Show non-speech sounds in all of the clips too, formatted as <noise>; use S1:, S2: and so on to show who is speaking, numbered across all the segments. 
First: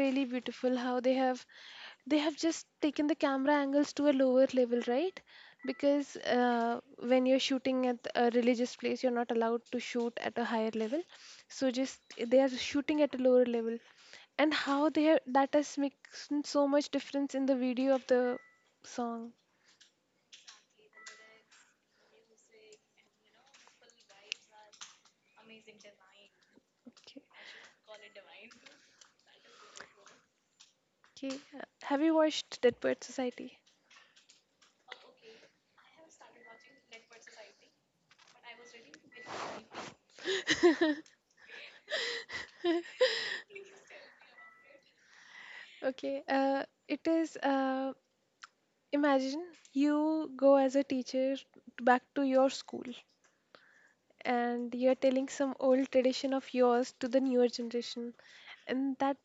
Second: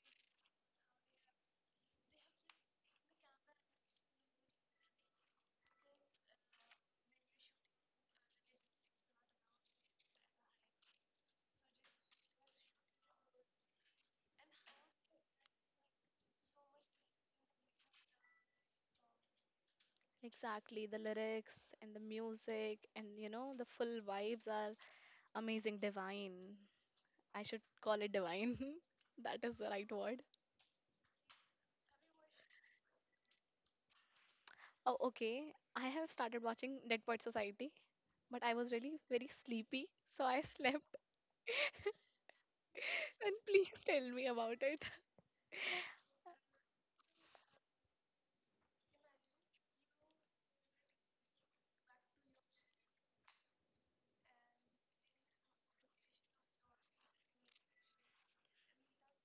S1: really beautiful. How they have just taken the camera angles to a lower level, right? Because when you're shooting at a religious place, you're not allowed to shoot at a higher level. So just they are shooting at a lower level, and how they have, that has makes so much difference in the video of the song.
S2: Exactly, the lyrics and the music and the full vibes are amazing, divine.
S1: Okay,
S2: I should call it divine. <laughs> That is the right word.
S1: okay. Have you watched Dead Poet Society?
S2: Oh, okay. I have started watching Dead Poet Society, but I was really very sleepy, so I slept. <laughs> And please tell me about it.
S1: Okay, it is. Imagine you go as a teacher back to your school and you're telling some old tradition of yours to the newer generation and that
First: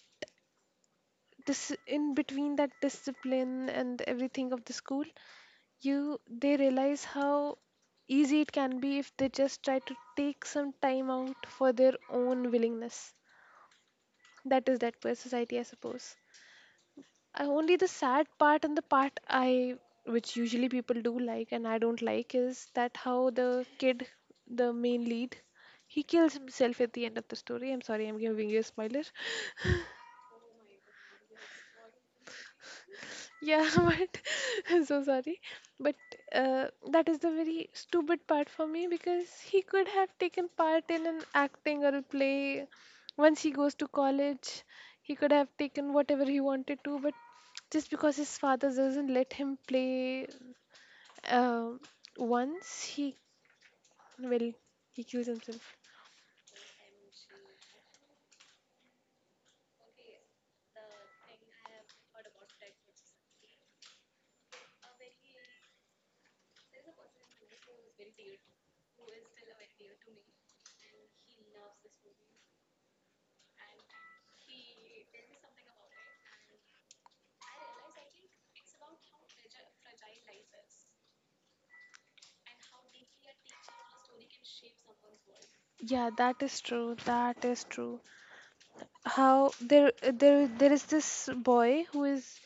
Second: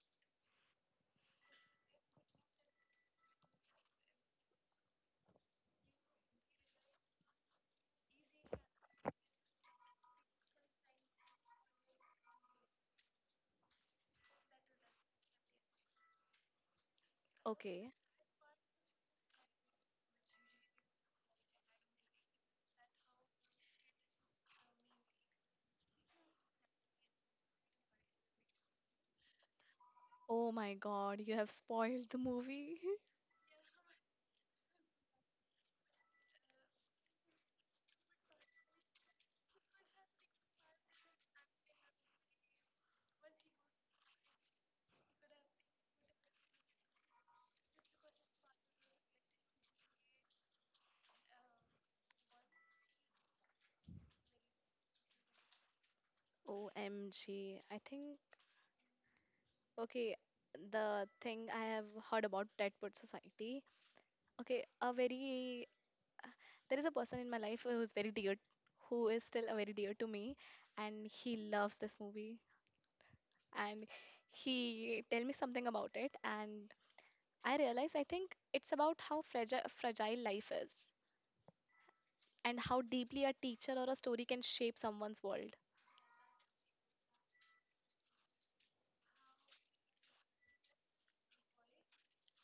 S1: in between that discipline and everything of the school you they realize how easy it can be if they just try to take some time out for their own willingness. That is that per society, I suppose. I only the
S2: Okay.
S1: sad part and the part I, which usually people do like and I don't like, is that how the kid, the main lead, he kills himself at the end of the story. I'm sorry, I'm giving you a spoiler. <laughs>
S2: Oh my God, you have spoiled the movie. <laughs>
S1: Yeah, <laughs> but <laughs> I'm so sorry. But that is the very stupid part for me because he could have taken part in an acting or a play. Once he goes to college, he could have taken whatever he wanted to, but just because his father doesn't let him play. Um Once he, well, he kills himself.
S2: OMG. I think, okay, the thing I have heard about Deadwood Society. Okay, a very there is a person in my life who is very dear who is still very dear to me and he loves this movie and he tell me something about it and I realize I think it's about how fragile life is and how deeply a teacher or a story can shape someone's world.
S1: Yeah, that is true. That is true. How there is this boy who is,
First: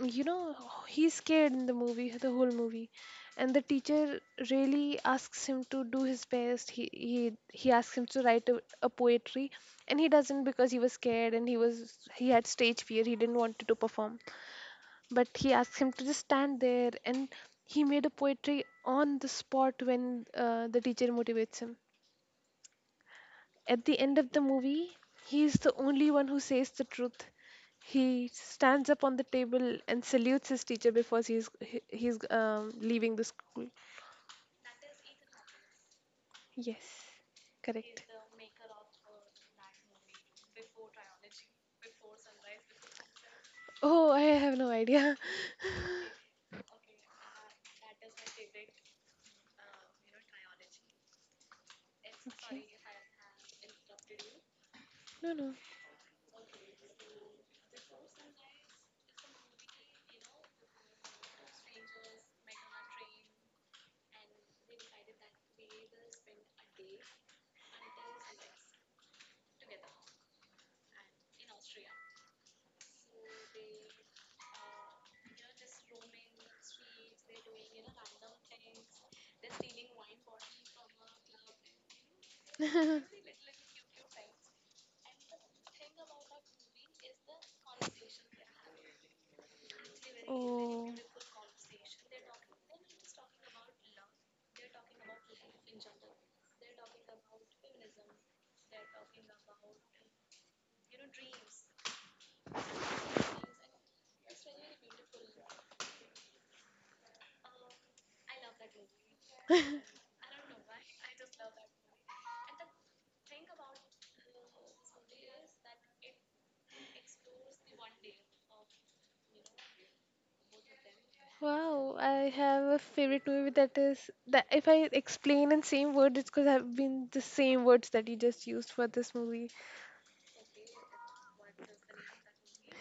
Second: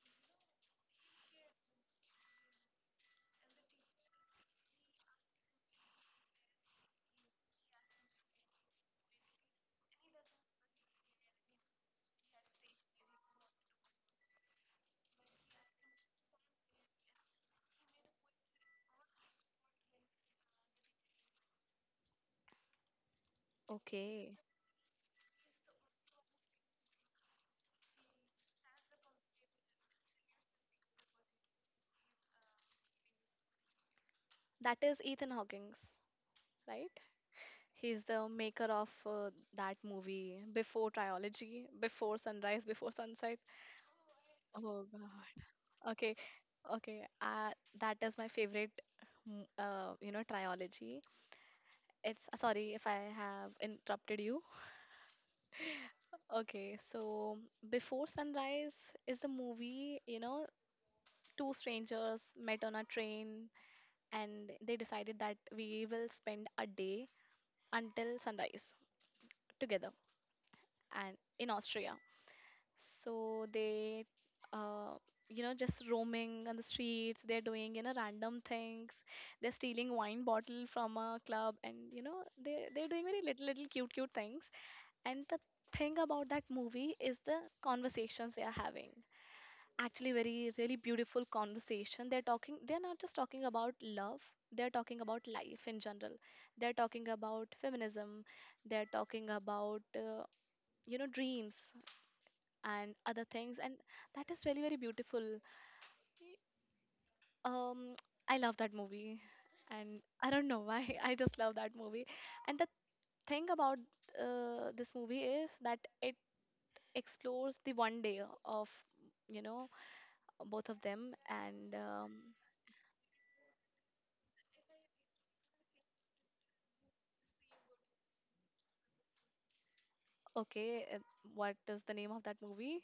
S1: you know, he's scared in the movie, the whole movie, and the teacher really asks him to do his best. He asks him to write a poetry, and he doesn't because he was scared and he was he had stage fear. He didn't want to perform. But he asked him to just stand there and he made a poetry on the spot when the teacher motivates him at the end of
S2: Okay.
S1: the movie. He is the only one who says the truth. He stands up on the table and salutes his teacher before he's leaving the school.
S2: That is Ethan Hawkins,
S1: Yes,
S2: right? He's
S1: correct.
S2: the maker of that movie, Before trilogy, Before Sunrise, Before Sunset.
S1: Oh, I have no
S2: Oh
S1: idea.
S2: God. Okay, okay. That is my favorite, trilogy. It's
S1: <laughs> Okay,
S2: sorry if I have interrupted you.
S1: no, no.
S2: Okay, so Before Sunrise is the movie, two strangers met on a train and they decided that we will spend a day until sunrise together and in Austria. So they, uh, just roaming on the streets. They're doing random things. They're stealing wine bottle from a club, and they're doing very
S1: <laughs>
S2: little, little cute, cute things. And the thing about that movie is the conversations they are having. Actually, very, really
S1: Oh.
S2: beautiful conversation. They're talking. They're not just talking about love. They're talking about life in general. They're talking about feminism. They're talking about, dreams and other things, and that is really very beautiful. um I love that movie,
S1: <laughs>
S2: and I don't know why. <laughs> I just love that movie, and the thing about this movie is that it explores the one day of you know both of them and
S1: Wow, I have a favorite movie that is that if I explain in same words, it's because I've been the same words that you just used for this movie.
S2: okay, what is the name of that movie?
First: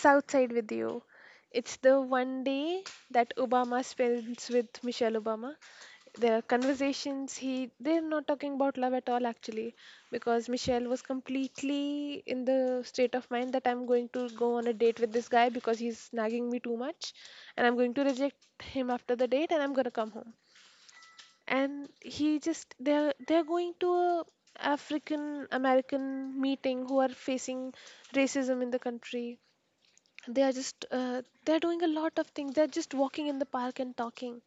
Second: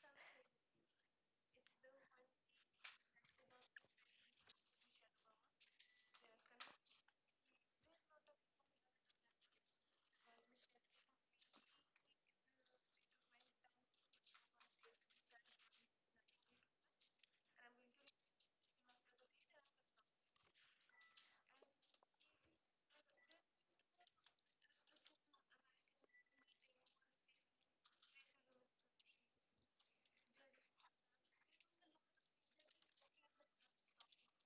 S1: South Side with You. It's the one day that Obama spends with Michelle Obama. There are conversations he they're not talking about love at all actually because Michelle was completely in the state of mind that I'm going to go on a date with this guy because he's nagging me too much and I'm going to reject him after the date and I'm going to come home. And he just they're going to a African American meeting who are facing racism in the country. They are just they're doing a lot of things. They're just walking in the park and talking,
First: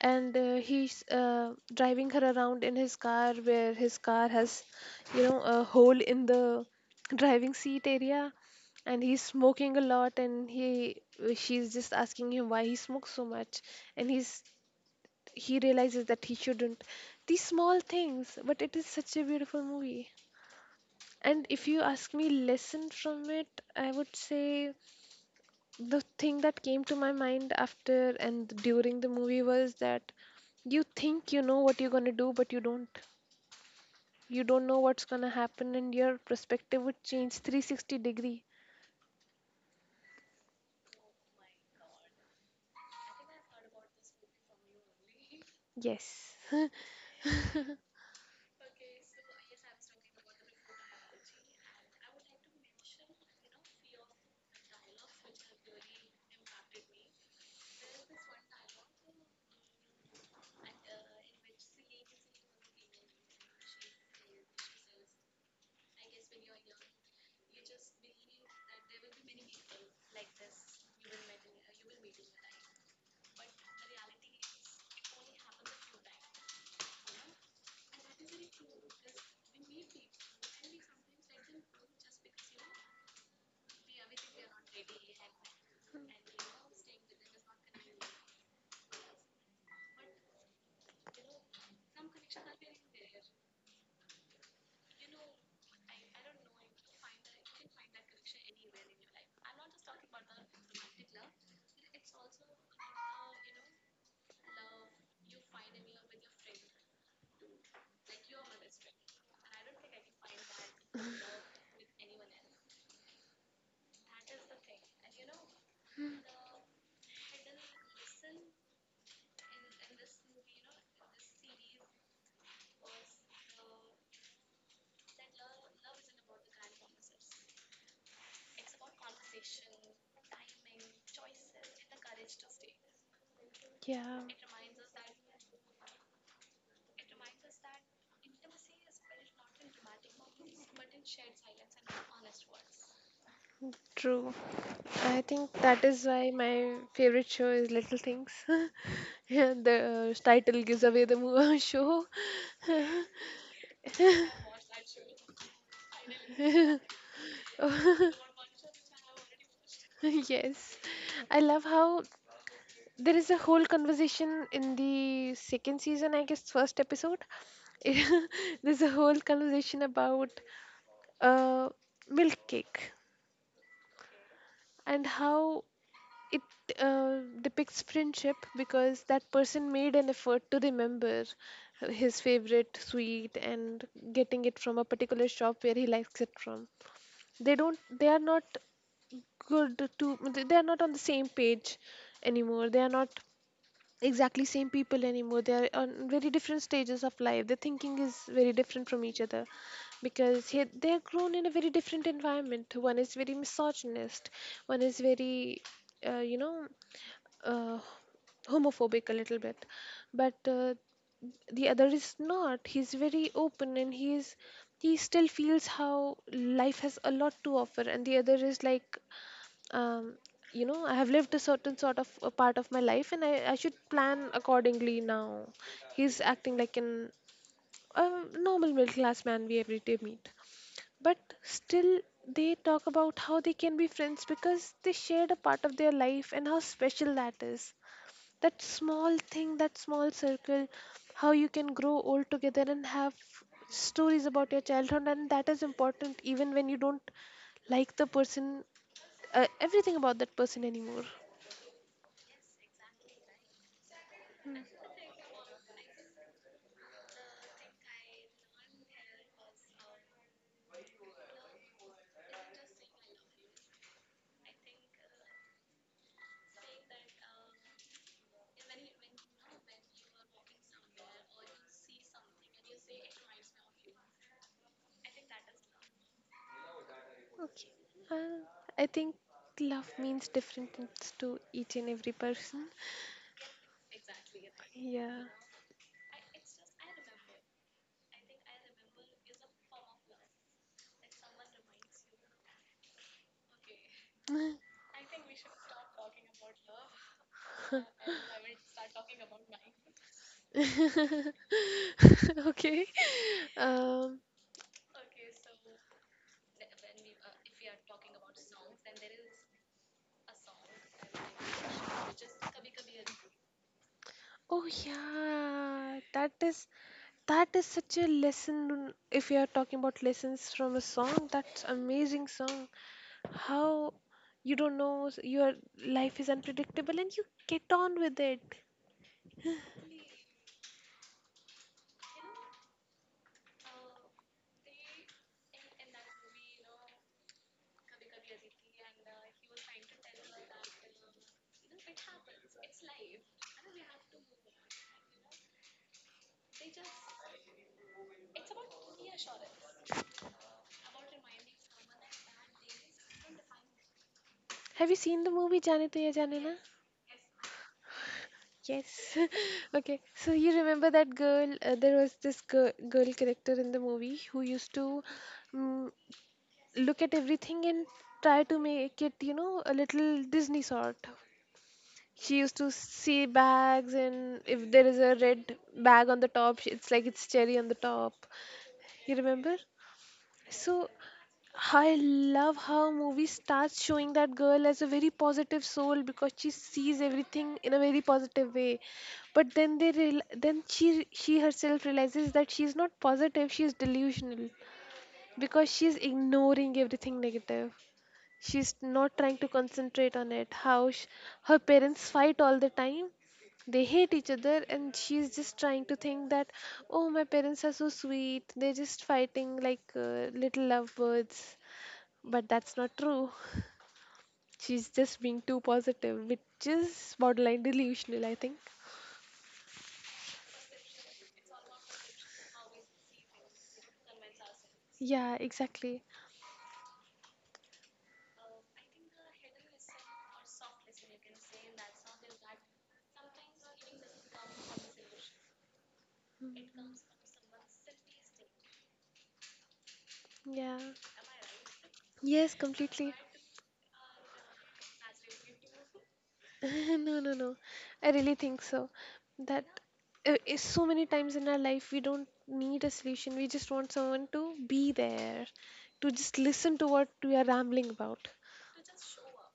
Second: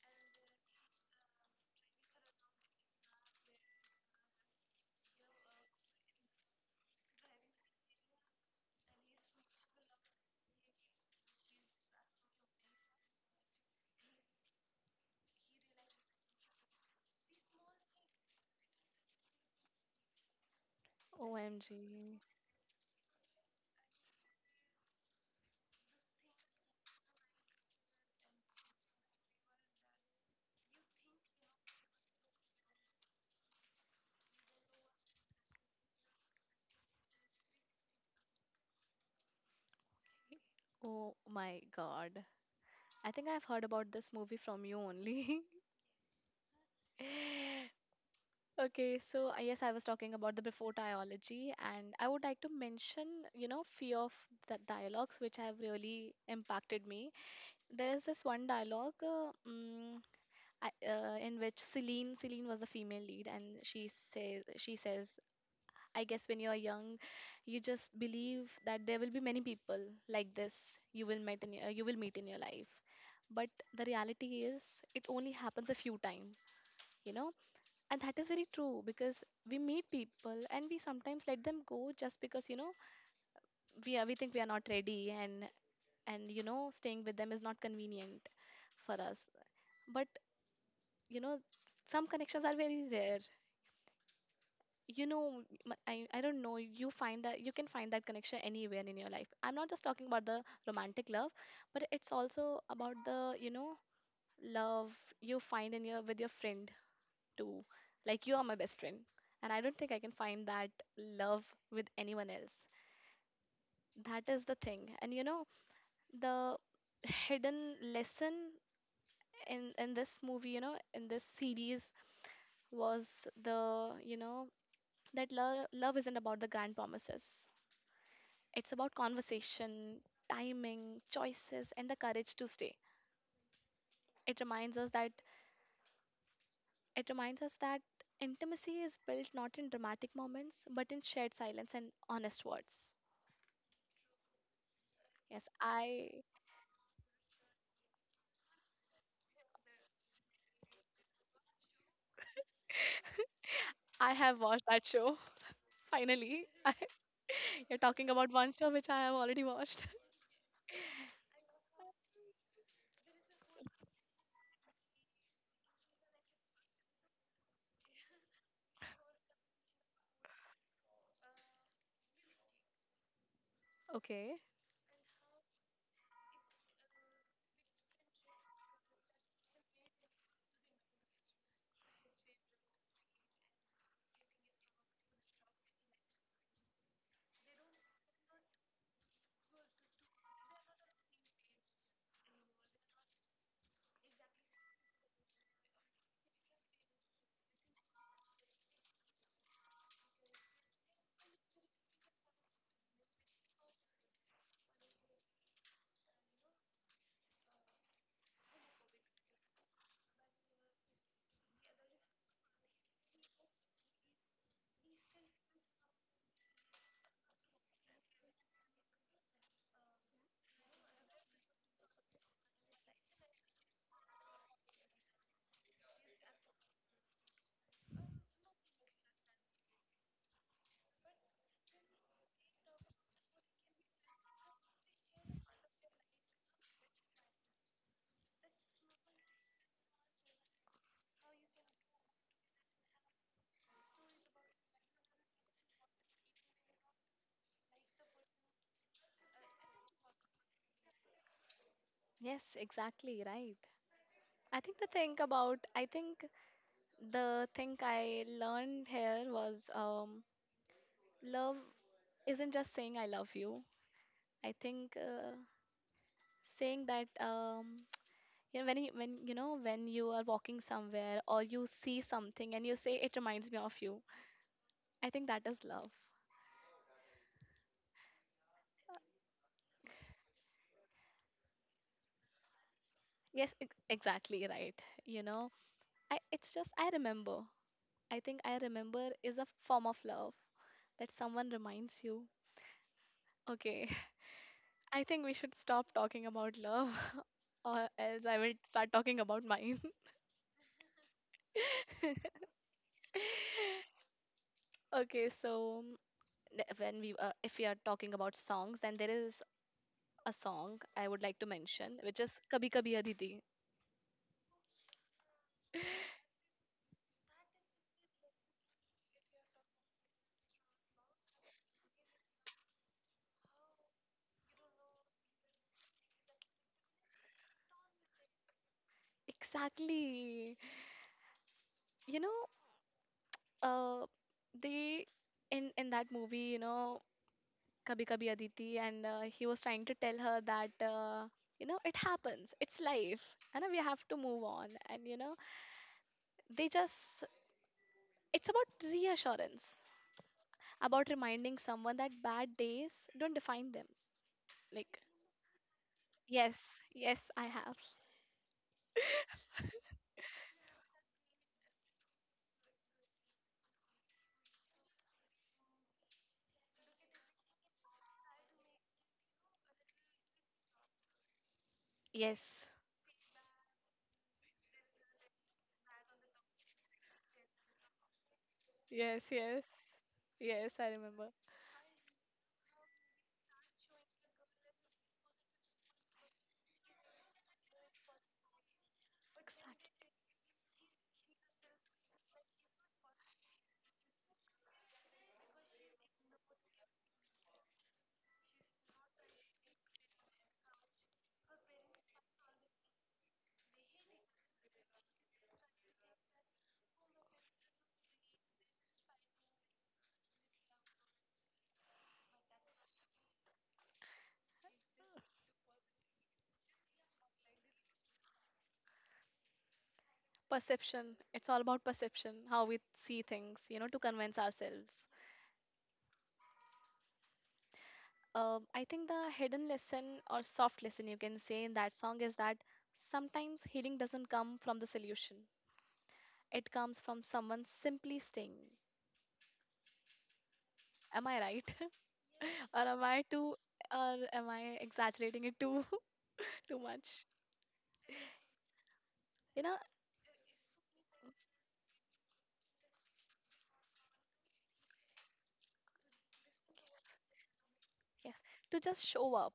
S1: and he's driving her around in his car where his car has, you know, a hole in the driving seat area. And he's smoking a lot and he she's just asking him why he smokes so much, and he's he realizes that he shouldn't these small things, but it is such a beautiful movie. And
S2: OMG.
S1: if you ask me lesson from it, I would say the thing that came to my mind after and during the movie was that you think you know what you're going to do, but you don't. You don't know what's going to happen, and your perspective would change 360 degree.
S2: Oh my God, I think I've heard about this movie from you only.
S1: Yes. <laughs>
S2: <laughs> Okay, so yes, I was talking about the before dialogy, and I would like to mention, few of the dialogues which have really impacted me. There is this one dialogue in which Celine was the female lead, and she says, I guess when you are young, you just believe that there will be many people like this you will meet in your, you will meet in your life, but the reality is it only happens a few times, you know and that is very true, because we meet people and we sometimes let them go just because we think we are not ready, and and staying with them is not convenient for us. But you know some connections are very rare. you know I don't know. You find that you can find that connection anywhere in your life. I'm not just talking about the romantic love, but it's also about the love you find in your with your friends to like, you are my best friend and I don't think I can find that love with anyone else. That is the thing, and the hidden lesson in this movie, in this series, was the you know that love isn't about the grand promises. It's about conversation, timing, choices, and the courage to stay.
S1: Yeah,
S2: It reminds us that it reminds us that intimacy is built not in dramatic moments but in shared silence and honest words.
S1: true. I
S2: Yes,
S1: think that is why
S2: I
S1: my favorite show is little things. <laughs> Yeah, the title gives away the movie <laughs> show.
S2: I have watched that show. <laughs> Finally, <laughs> you're talking about
S1: <laughs>
S2: one show which I have already watched. <laughs>
S1: <laughs> Yes, I love how there is a whole conversation in the second season, I guess first episode. <laughs> There's a whole conversation about uh, milk cake
S2: Okay.
S1: and how it depicts friendship because that person made an effort to remember his favorite sweet and getting it from a particular shop where he likes it from. They don't, they are not good to, they are not on the same page anymore. They are not exactly same people anymore. They are on very different stages of life. Their thinking is very different from each other because they are grown in a very different environment. One is very misogynist, one is very, uh, you know uh, homophobic a little bit. But the other is not. He's very open and he is he still feels how life has a lot to offer, and the other is like, um, you know, I have lived a certain sort of a part of my life, and I should plan accordingly now. He's acting like an a normal middle class man we every day meet, but still they talk about how they can be friends because they shared a part of their life and how special that is. That small thing, that small circle, how you can grow old together and have stories about your childhood, and that is important even when you don't like the person, everything about that person anymore.
S2: Yes, exactly, right. I think the thing about I think the thing I learned here was love isn't just saying I love you. I think saying that when when you are walking somewhere or you see something and you say it reminds me of you. I think that is love.
S1: Okay. Uh, I think love means different things to each and every person.
S2: Yes, exactly right.
S1: Yeah.
S2: It's just I remember. I think I remember is a form of love that someone reminds you. Okay, <laughs>
S1: <laughs>
S2: I think we should stop talking about love, <laughs> or else I will start talking about mine. <laughs>
S1: Okay. Um,
S2: Okay, so when we if we are talking about songs, then there is a song I would like to mention, which is Kabhi Kabhi Aditi.
S1: oh yeah, that is such a lesson. If you are talking about lessons from a song, that's amazing song. How you don't know your life is unpredictable and you get on with it.
S2: Exactly. You know, uh, they in that movie, Kabhi Kabhi Aditi, and he was trying to tell her that it happens, it's life, and we have to move on. And you know they just it's about reassurance, about reminding someone that bad days don't define them.
S1: Have you
S2: Like,
S1: seen the movie Jaane Tuya Jaane Na?
S2: yes, yes, I have.
S1: Yes. <laughs> Okay. So you remember that girl? There was this girl, character in the movie who used to um, look at everything and try to make it, you know, a little Disney sort. She used
S2: Yes,
S1: to see bags, and if there is a red bag on the top, it's like it's cherry on the top. You
S2: yes,
S1: remember?
S2: yes, yes, I
S1: So
S2: remember.
S1: I love how movie starts showing that girl as a very positive soul because she sees everything in a very positive way. But then
S2: Exactly.
S1: then she herself realizes that she's not positive, she's delusional because she's ignoring everything negative. She's not trying to concentrate on it. How her parents fight all the time. They hate each other, and she's just trying to think that oh my parents are so sweet, they're just fighting like little lovebirds, but that's not true. She's just being too positive, which is borderline delusional, I think.
S2: Perception. It's all about perception, how we see things, to convince ourselves.
S1: Yeah, exactly.
S2: I think the hidden lesson or soft lesson you can say in that song is that sometimes healing doesn't come from the solution. It comes from someone simply staying.
S1: Yeah.
S2: Am I right?
S1: Yes,
S2: <laughs> Or am
S1: completely.
S2: I
S1: <laughs>
S2: too, or am I exaggerating it too <laughs> too
S1: No,
S2: much?
S1: no, no. I really think so.
S2: You
S1: That
S2: know,
S1: is so many times in our life we don't need a solution. We just want someone to be there, to just listen to what we are rambling about.
S2: yes, to just show up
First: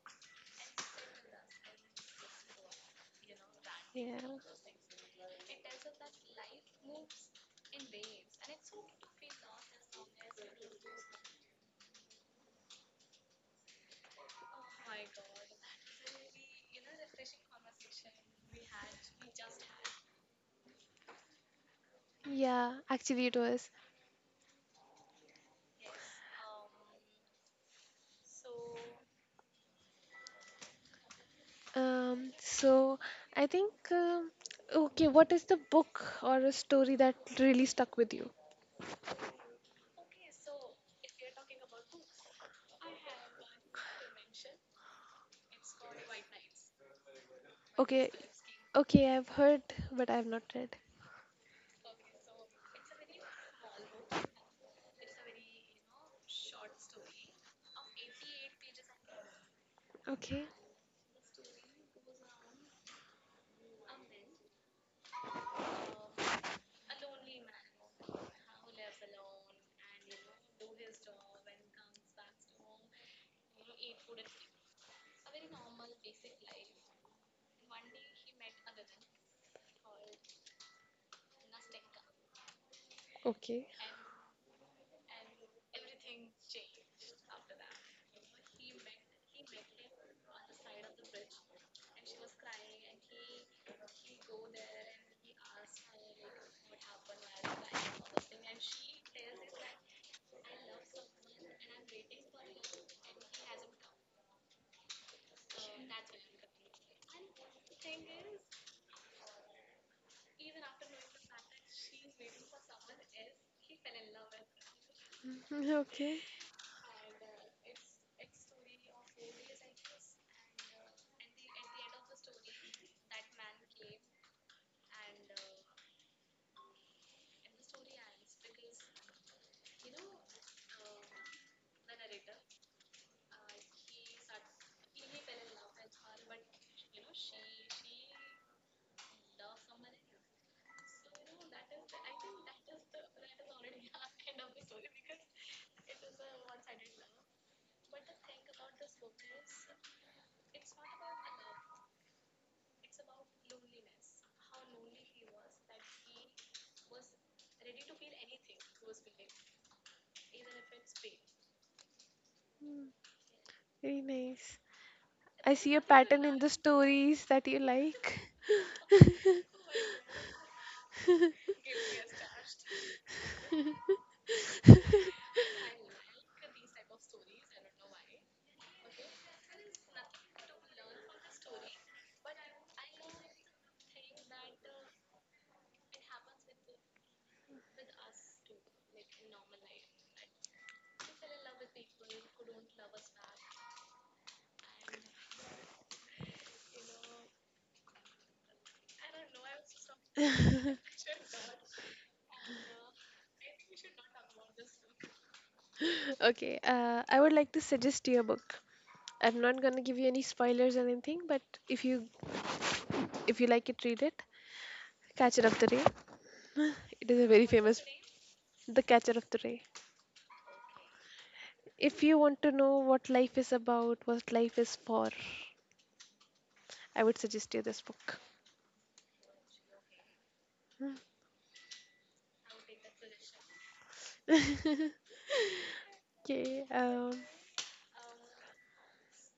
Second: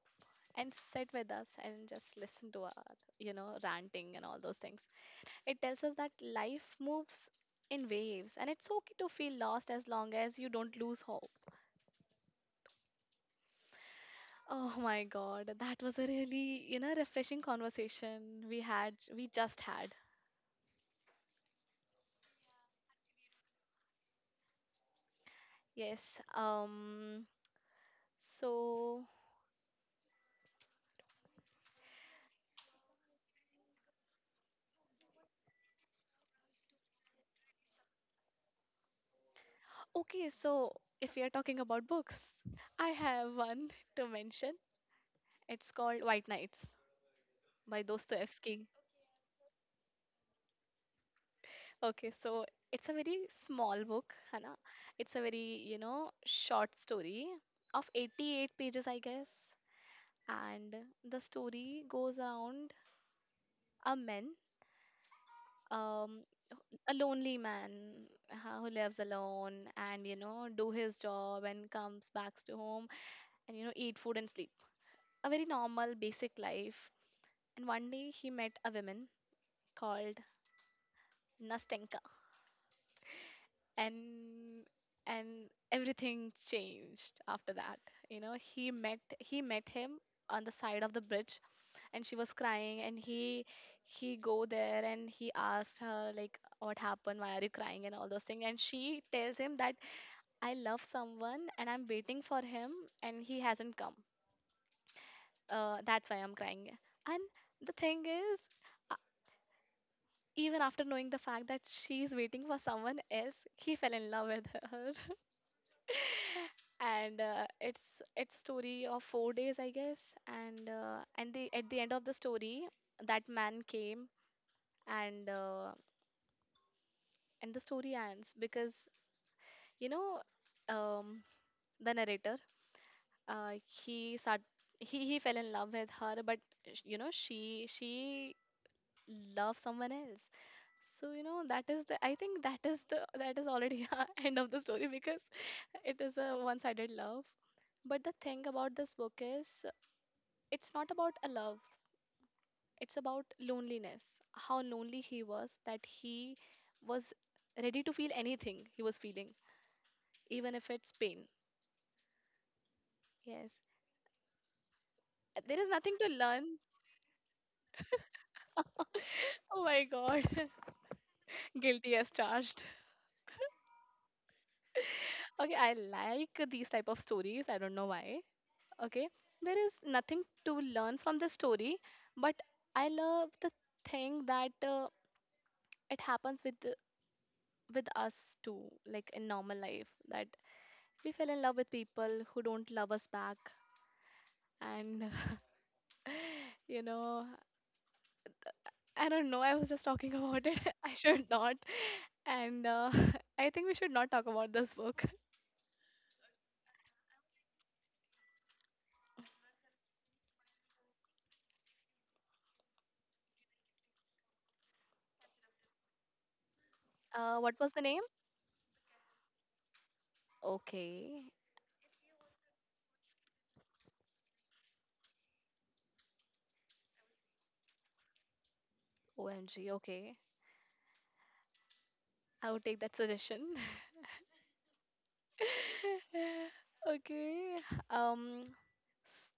S2: and sit with us and just listen to our, ranting
S1: Yeah.
S2: and all those things. It tells us that life moves in waves and it's okay to feel lost as long as you don't lose hope. Oh my God, that was a really refreshing conversation we had, we just had.
S1: Yeah, actually it was.
S2: Yes. So,
S1: So I think okay, what is the book or a story that really stuck with you?
S2: okay, so if we are talking about books, I have one to mention. It's called White Nights by
S1: Okay,
S2: Dostoevsky.
S1: okay, I've heard, but I've not read.
S2: Okay, so it's a very small book, Hannah. It's a very short story of 88 pages, I guess.
S1: Okay,
S2: And the story goes around a man. Um, a lonely man who lives alone and do his job and comes back to home and eat food and sleep, a very normal basic life. And one day he met a woman called Nastenka,
S1: okay.
S2: and and everything changed after that. He met he met him on the side of the bridge, and she was crying, and he go there and he asked her, like, what happened, why are you crying and all those things, and she tells him that I love someone and I'm waiting for him and he hasn't come. That's why I'm crying. And the thing is, uh, even after knowing the fact that she's waiting for someone else, he fell in love with her.
S1: <laughs> Okay.
S2: <laughs> And it's story of 4 days, I guess. And the at the end of the story, that man came, and the story ends because you know um, the narrator, he start he fell in love with her, but she loves someone else. So that is the I think that is the that is already <laughs> a end of the story, because it is a one sided love. But the thing about this book is it's not about a love, it's about loneliness. How lonely he was that he was ready to feel anything he was feeling, even if it's pain.
S1: Hmm,
S2: Yes,
S1: very nice. I
S2: there is
S1: see a
S2: nothing to
S1: pattern in the
S2: learn.
S1: stories that you like.
S2: <laughs> Oh my God. <laughs> Guilty as charged. <laughs> Okay, I like these type of stories. I don't know why. Okay, there is nothing to learn from the story, but I love the thing that it happens with us too, like in normal life, that we fell in love with people who don't love us back, and <laughs> you know, I don't know. I was just talking about it. <laughs> I should not, and <laughs> I think we should not talk about this book.
S1: <laughs> Okay, I would like to suggest you a book. I'm not gonna give you any spoilers or anything, but if you if you like it, read it. Catcher of the Day. It is a very
S2: What was the
S1: famous.
S2: name?
S1: The Catcher of the Ray.
S2: Okay.
S1: If you want to know what life is about, what life is for, I would suggest you this book.
S2: OMG, okay. I will take that suggestion.
S1: <laughs>
S2: <laughs>
S1: Okay,
S2: Okay. Um, s-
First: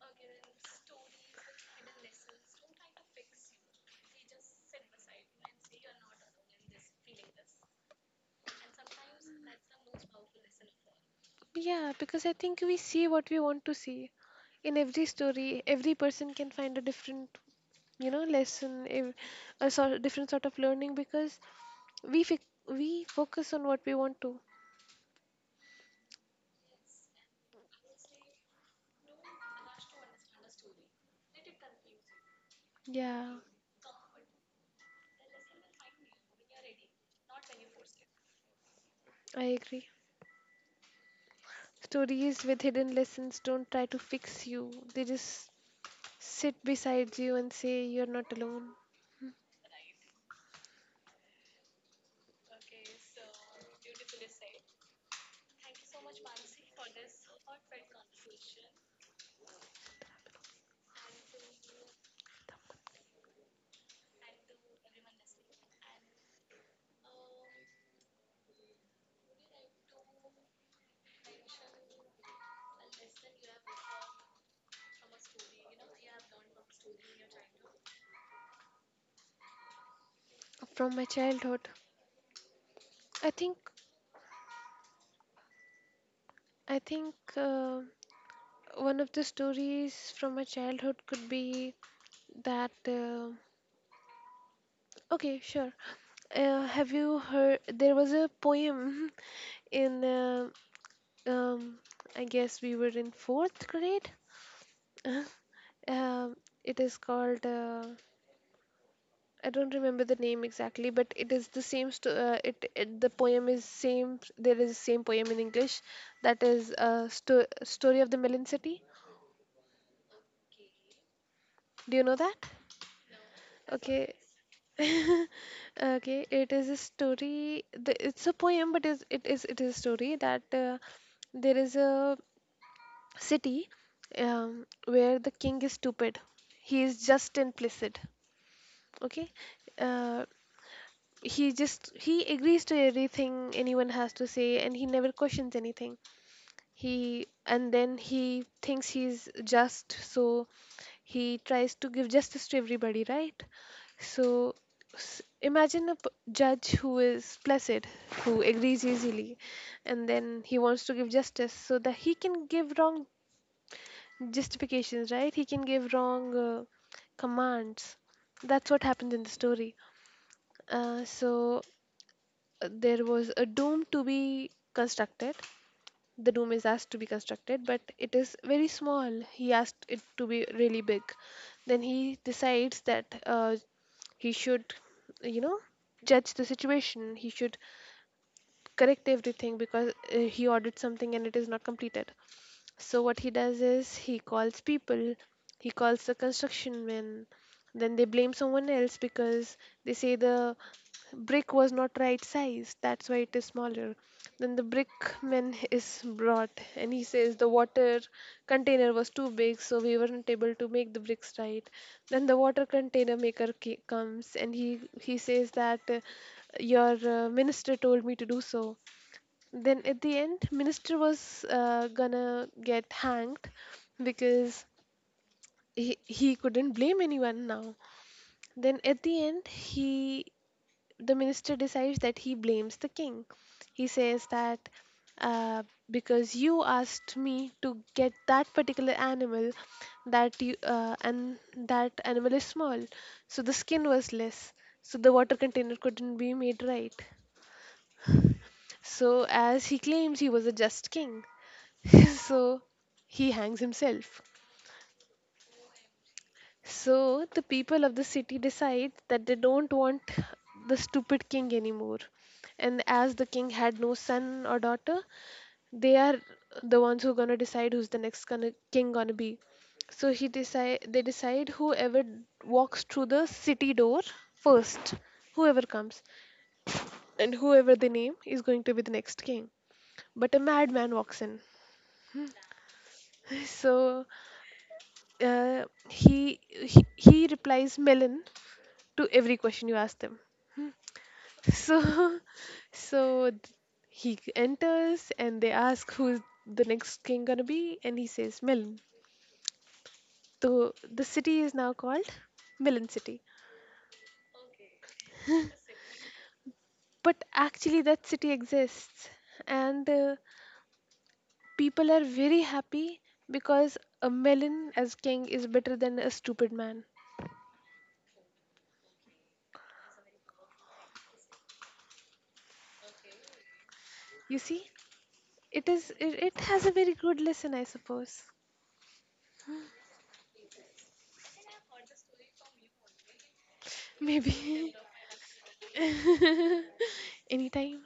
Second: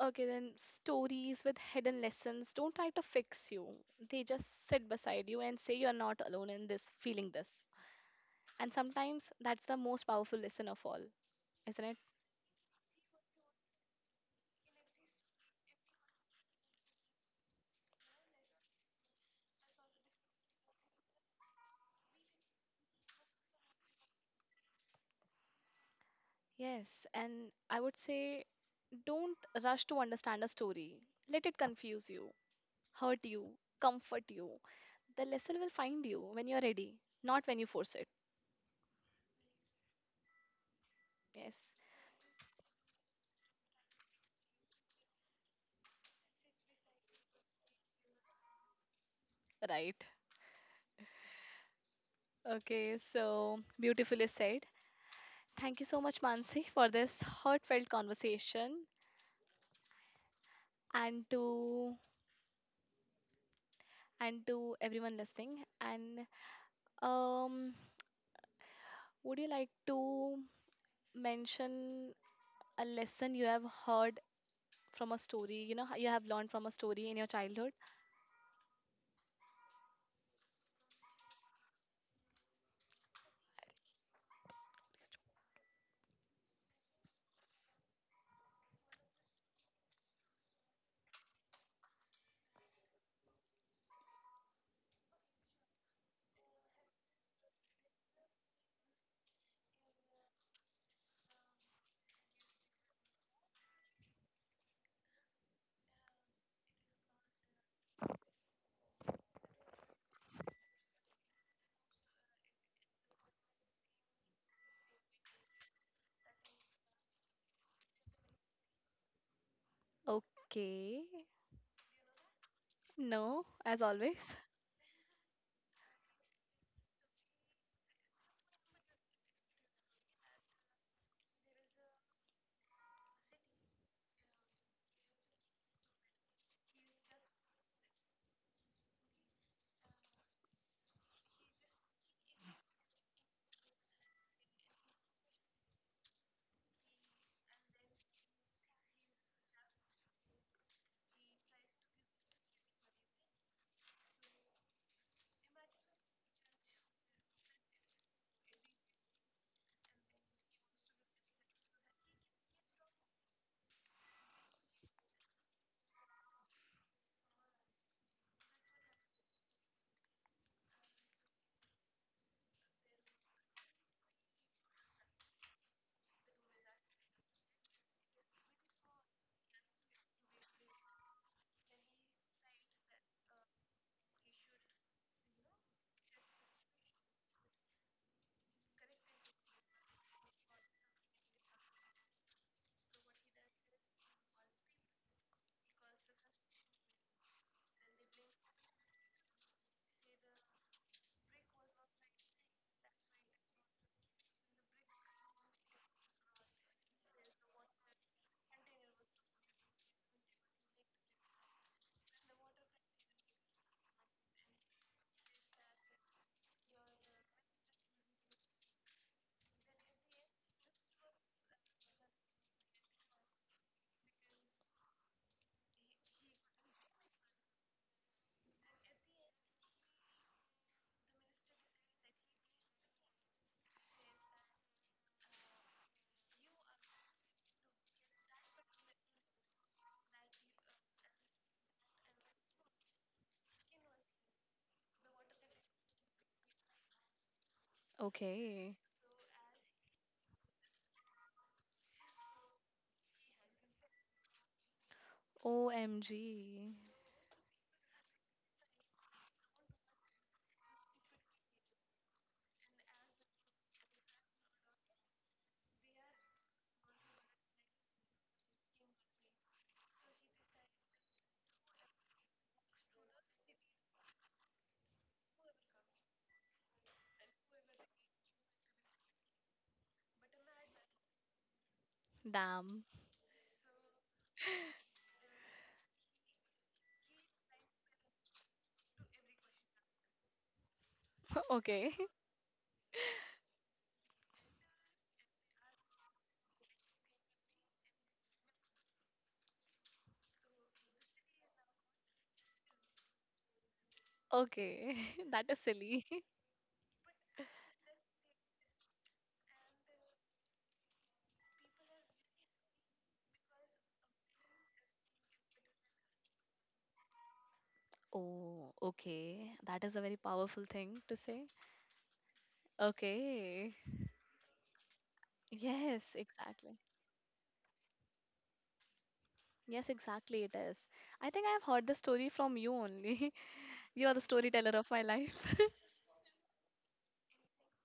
S2: okay, then stories with hidden lessons don't try to fix you. They just sit beside you and say you're not alone in this, feeling this. And sometimes that's the most powerful lesson of all, isn't
S1: yeah,
S2: it?
S1: because I think we see what we want to see. In every story, every person can find a different, you know, lesson, a sort different sort of learning because we fic we focus on what we want to.
S2: Yes, and I would say don't rush to understand a story. Let it confuse you, hurt
S1: Yeah,
S2: you, comfort you. The lesson will find you when you're ready, not when you force it.
S1: I agree.
S2: Yes,
S1: Stories with hidden lessons don't try to fix you. They just sit beside you and say you're not alone.
S2: right. Okay, so beautifully said. Thank you so much, Mansi, for this heartfelt conversation, and to and to everyone listening. And um, would you like to mention a lesson you have heard from a story? You know, you have learned from a story in your childhood.
S1: From my childhood, I think i think uh, one of the stories from my childhood could be that okay sure. Have you heard there was a poem <laughs> in um, I guess we were in fourth grade. <laughs> um, it is called, I don't remember the name exactly, but it is the same. It the poem is same. There is a same poem in English, that is a story of the Melon City.
S2: Okay.
S1: Do you know that?
S2: No, as
S1: Okay.
S2: always.
S1: <laughs> Okay. It is a story. It's a poem, but is a story that there is a city where the king is stupid. He is just and placid. Okay. Uh, he agrees to everything anyone has to say and he never questions anything. He And then he thinks he's just so he tries to give justice to everybody, right? So imagine a judge who is placid, who agrees easily, and then he wants to give justice so that he can give wrong justifications, right? He can give wrong commands. That's what happens in the story. uh, so there was a dome to be constructed. The dome is asked to be constructed, but it is very small. He asked it to be really big. Then he decides that he should, you know, judge the situation. He should correct everything because he ordered something and it is not completed. So what he does is he calls people, he calls the construction men, then they blame someone else because they say the brick was not right size, that's why it is smaller. Then the brickman is brought and he says the water container was too big, so we weren't able to make the bricks right. Then the water container maker comes and he says that your minister told me to do so. Then at the end minister was gonna get hanged because he couldn't blame anyone now. Then at the end he the minister decides that he blames the king. He says that uh, because you asked me to get that particular animal that you and that animal is small, so the skin was less, so the water container couldn't be made right.
S2: Okay.
S1: So as he claims he was a just king, <laughs> so he hangs himself.
S2: OMG.
S1: So the people of the city decide that they don't want the stupid king anymore. And as the king had no son or daughter, they are the ones who are gonna decide who's the king gonna be. So he decide they decide whoever walks through the city door first, whoever comes, and whoever they name is going to be the next king. But a madman walks in.
S2: Damn.
S1: <laughs> So he replies melon to every question you ask them.
S2: <laughs>
S1: So
S2: Okay.
S1: <laughs> so he enters and they ask who's the next king gonna be and he says melon. So the city is now called melon city.
S2: Okay. <laughs> That is silly. <laughs>
S1: But actually that city exists, and people are very happy because a melon as king is better than a stupid man.
S2: Oh, okay. That is a very powerful thing to say. Okay.
S1: You see it
S2: Yes,
S1: it has a
S2: exactly.
S1: very good lesson, I suppose.
S2: Yes, exactly, it is. I think I have heard the story from you only. <laughs> You are the storyteller
S1: Maybe.
S2: of my life. <laughs>
S1: <laughs> Anytime.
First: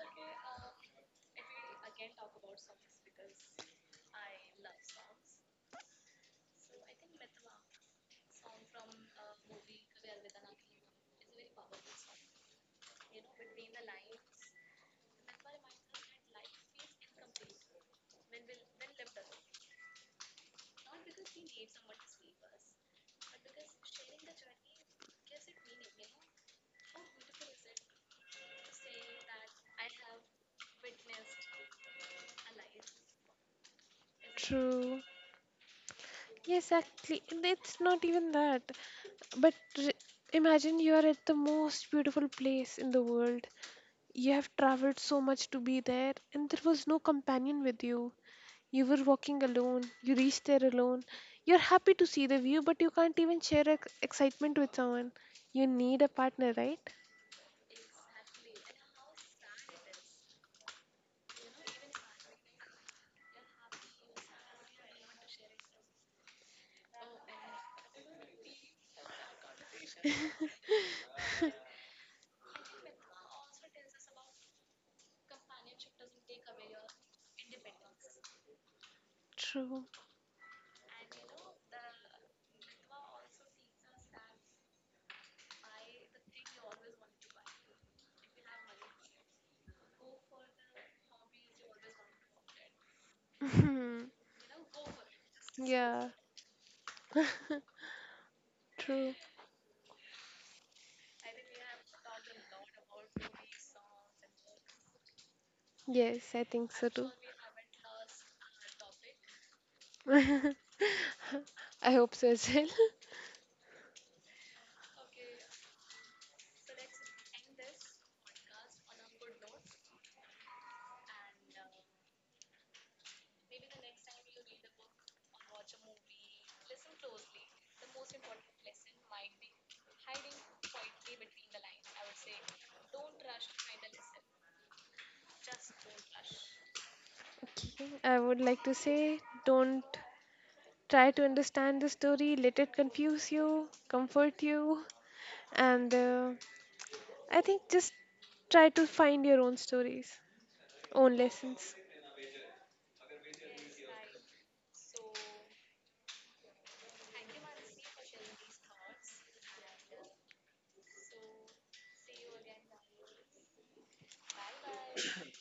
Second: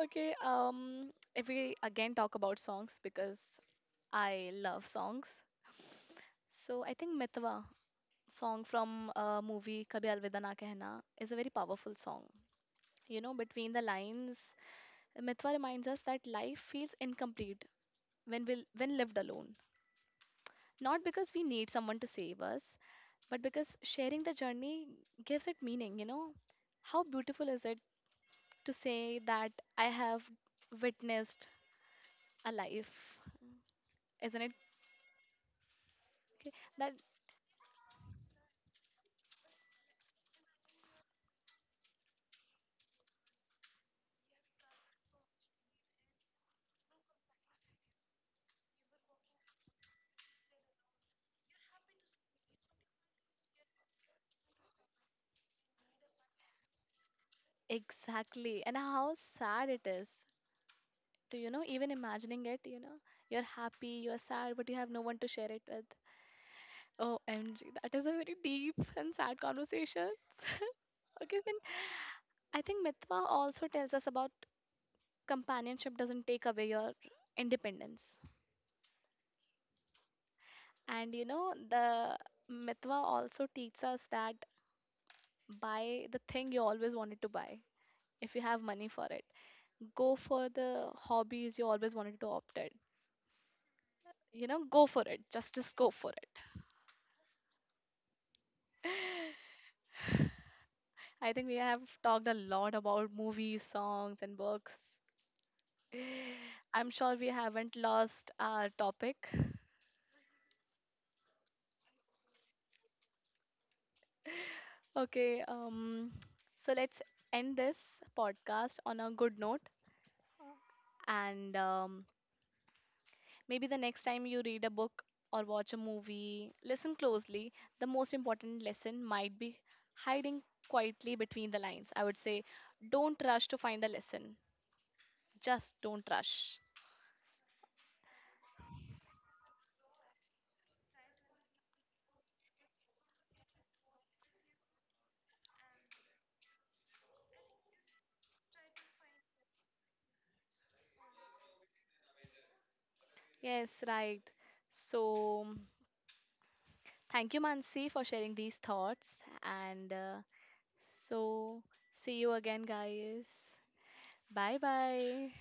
S2: Okay, if we again talk about songs, because I love songs. So I think Mitwa, song from a movie Kabhi Alvida Na Kehna, is a very powerful song. You know, between the lines, Mitwa reminds us that life feels incomplete when we when lived alone. Not because we need someone to save us, but because sharing the journey gives it meaning, you know? How beautiful is it to say that I have witnessed a life? Isn't it?
S1: True.
S2: Okay.
S1: Yes,
S2: That
S1: actually, and it's not even that. But imagine you are at the most beautiful place in the world. You have traveled so much to be there, and there was no companion with you. You were walking alone. You reached there alone. You're happy to see the view, but you can't even share excitement with someone. You need a partner, right?
S2: exactly. And how sad it is to, even imagining it, you know? You're happy, you're sad, but you have no one to share it with. Oh, MG, that is a very deep and sad conversation. <laughs> Okay, then I think Mitwa also tells us about companionship doesn't take away your independence.
S1: True.
S2: And the Mitwa also teaches us that buy the thing you always wanted to buy if you have money for it. Go for the hobbies you always wanted to opt in. You know, go for it. Just
S1: <laughs>
S2: just go for
S1: Yeah,
S2: it.
S1: true.
S2: I think we have talked a lot about movies, songs, and books.
S1: Yes, I think
S2: I'm
S1: so too.
S2: sure we haven't lost our topic.
S1: <laughs> I hope so as well. <laughs>
S2: Okay, so let's end this podcast on a good note, and maybe the next time you read a book or watch a movie, listen closely. The most important lesson might be hiding quietly between the lines. I would say, don't rush to find a lesson. Just don't rush.
S1: Okay, I would like to say don't try to understand the story, let it confuse you, comfort you, and I think just try to find your own stories, own lessons.
S2: Yes, right. So, thank you, Mansi, for sharing these thoughts. And so, see you again, guys. Bye bye.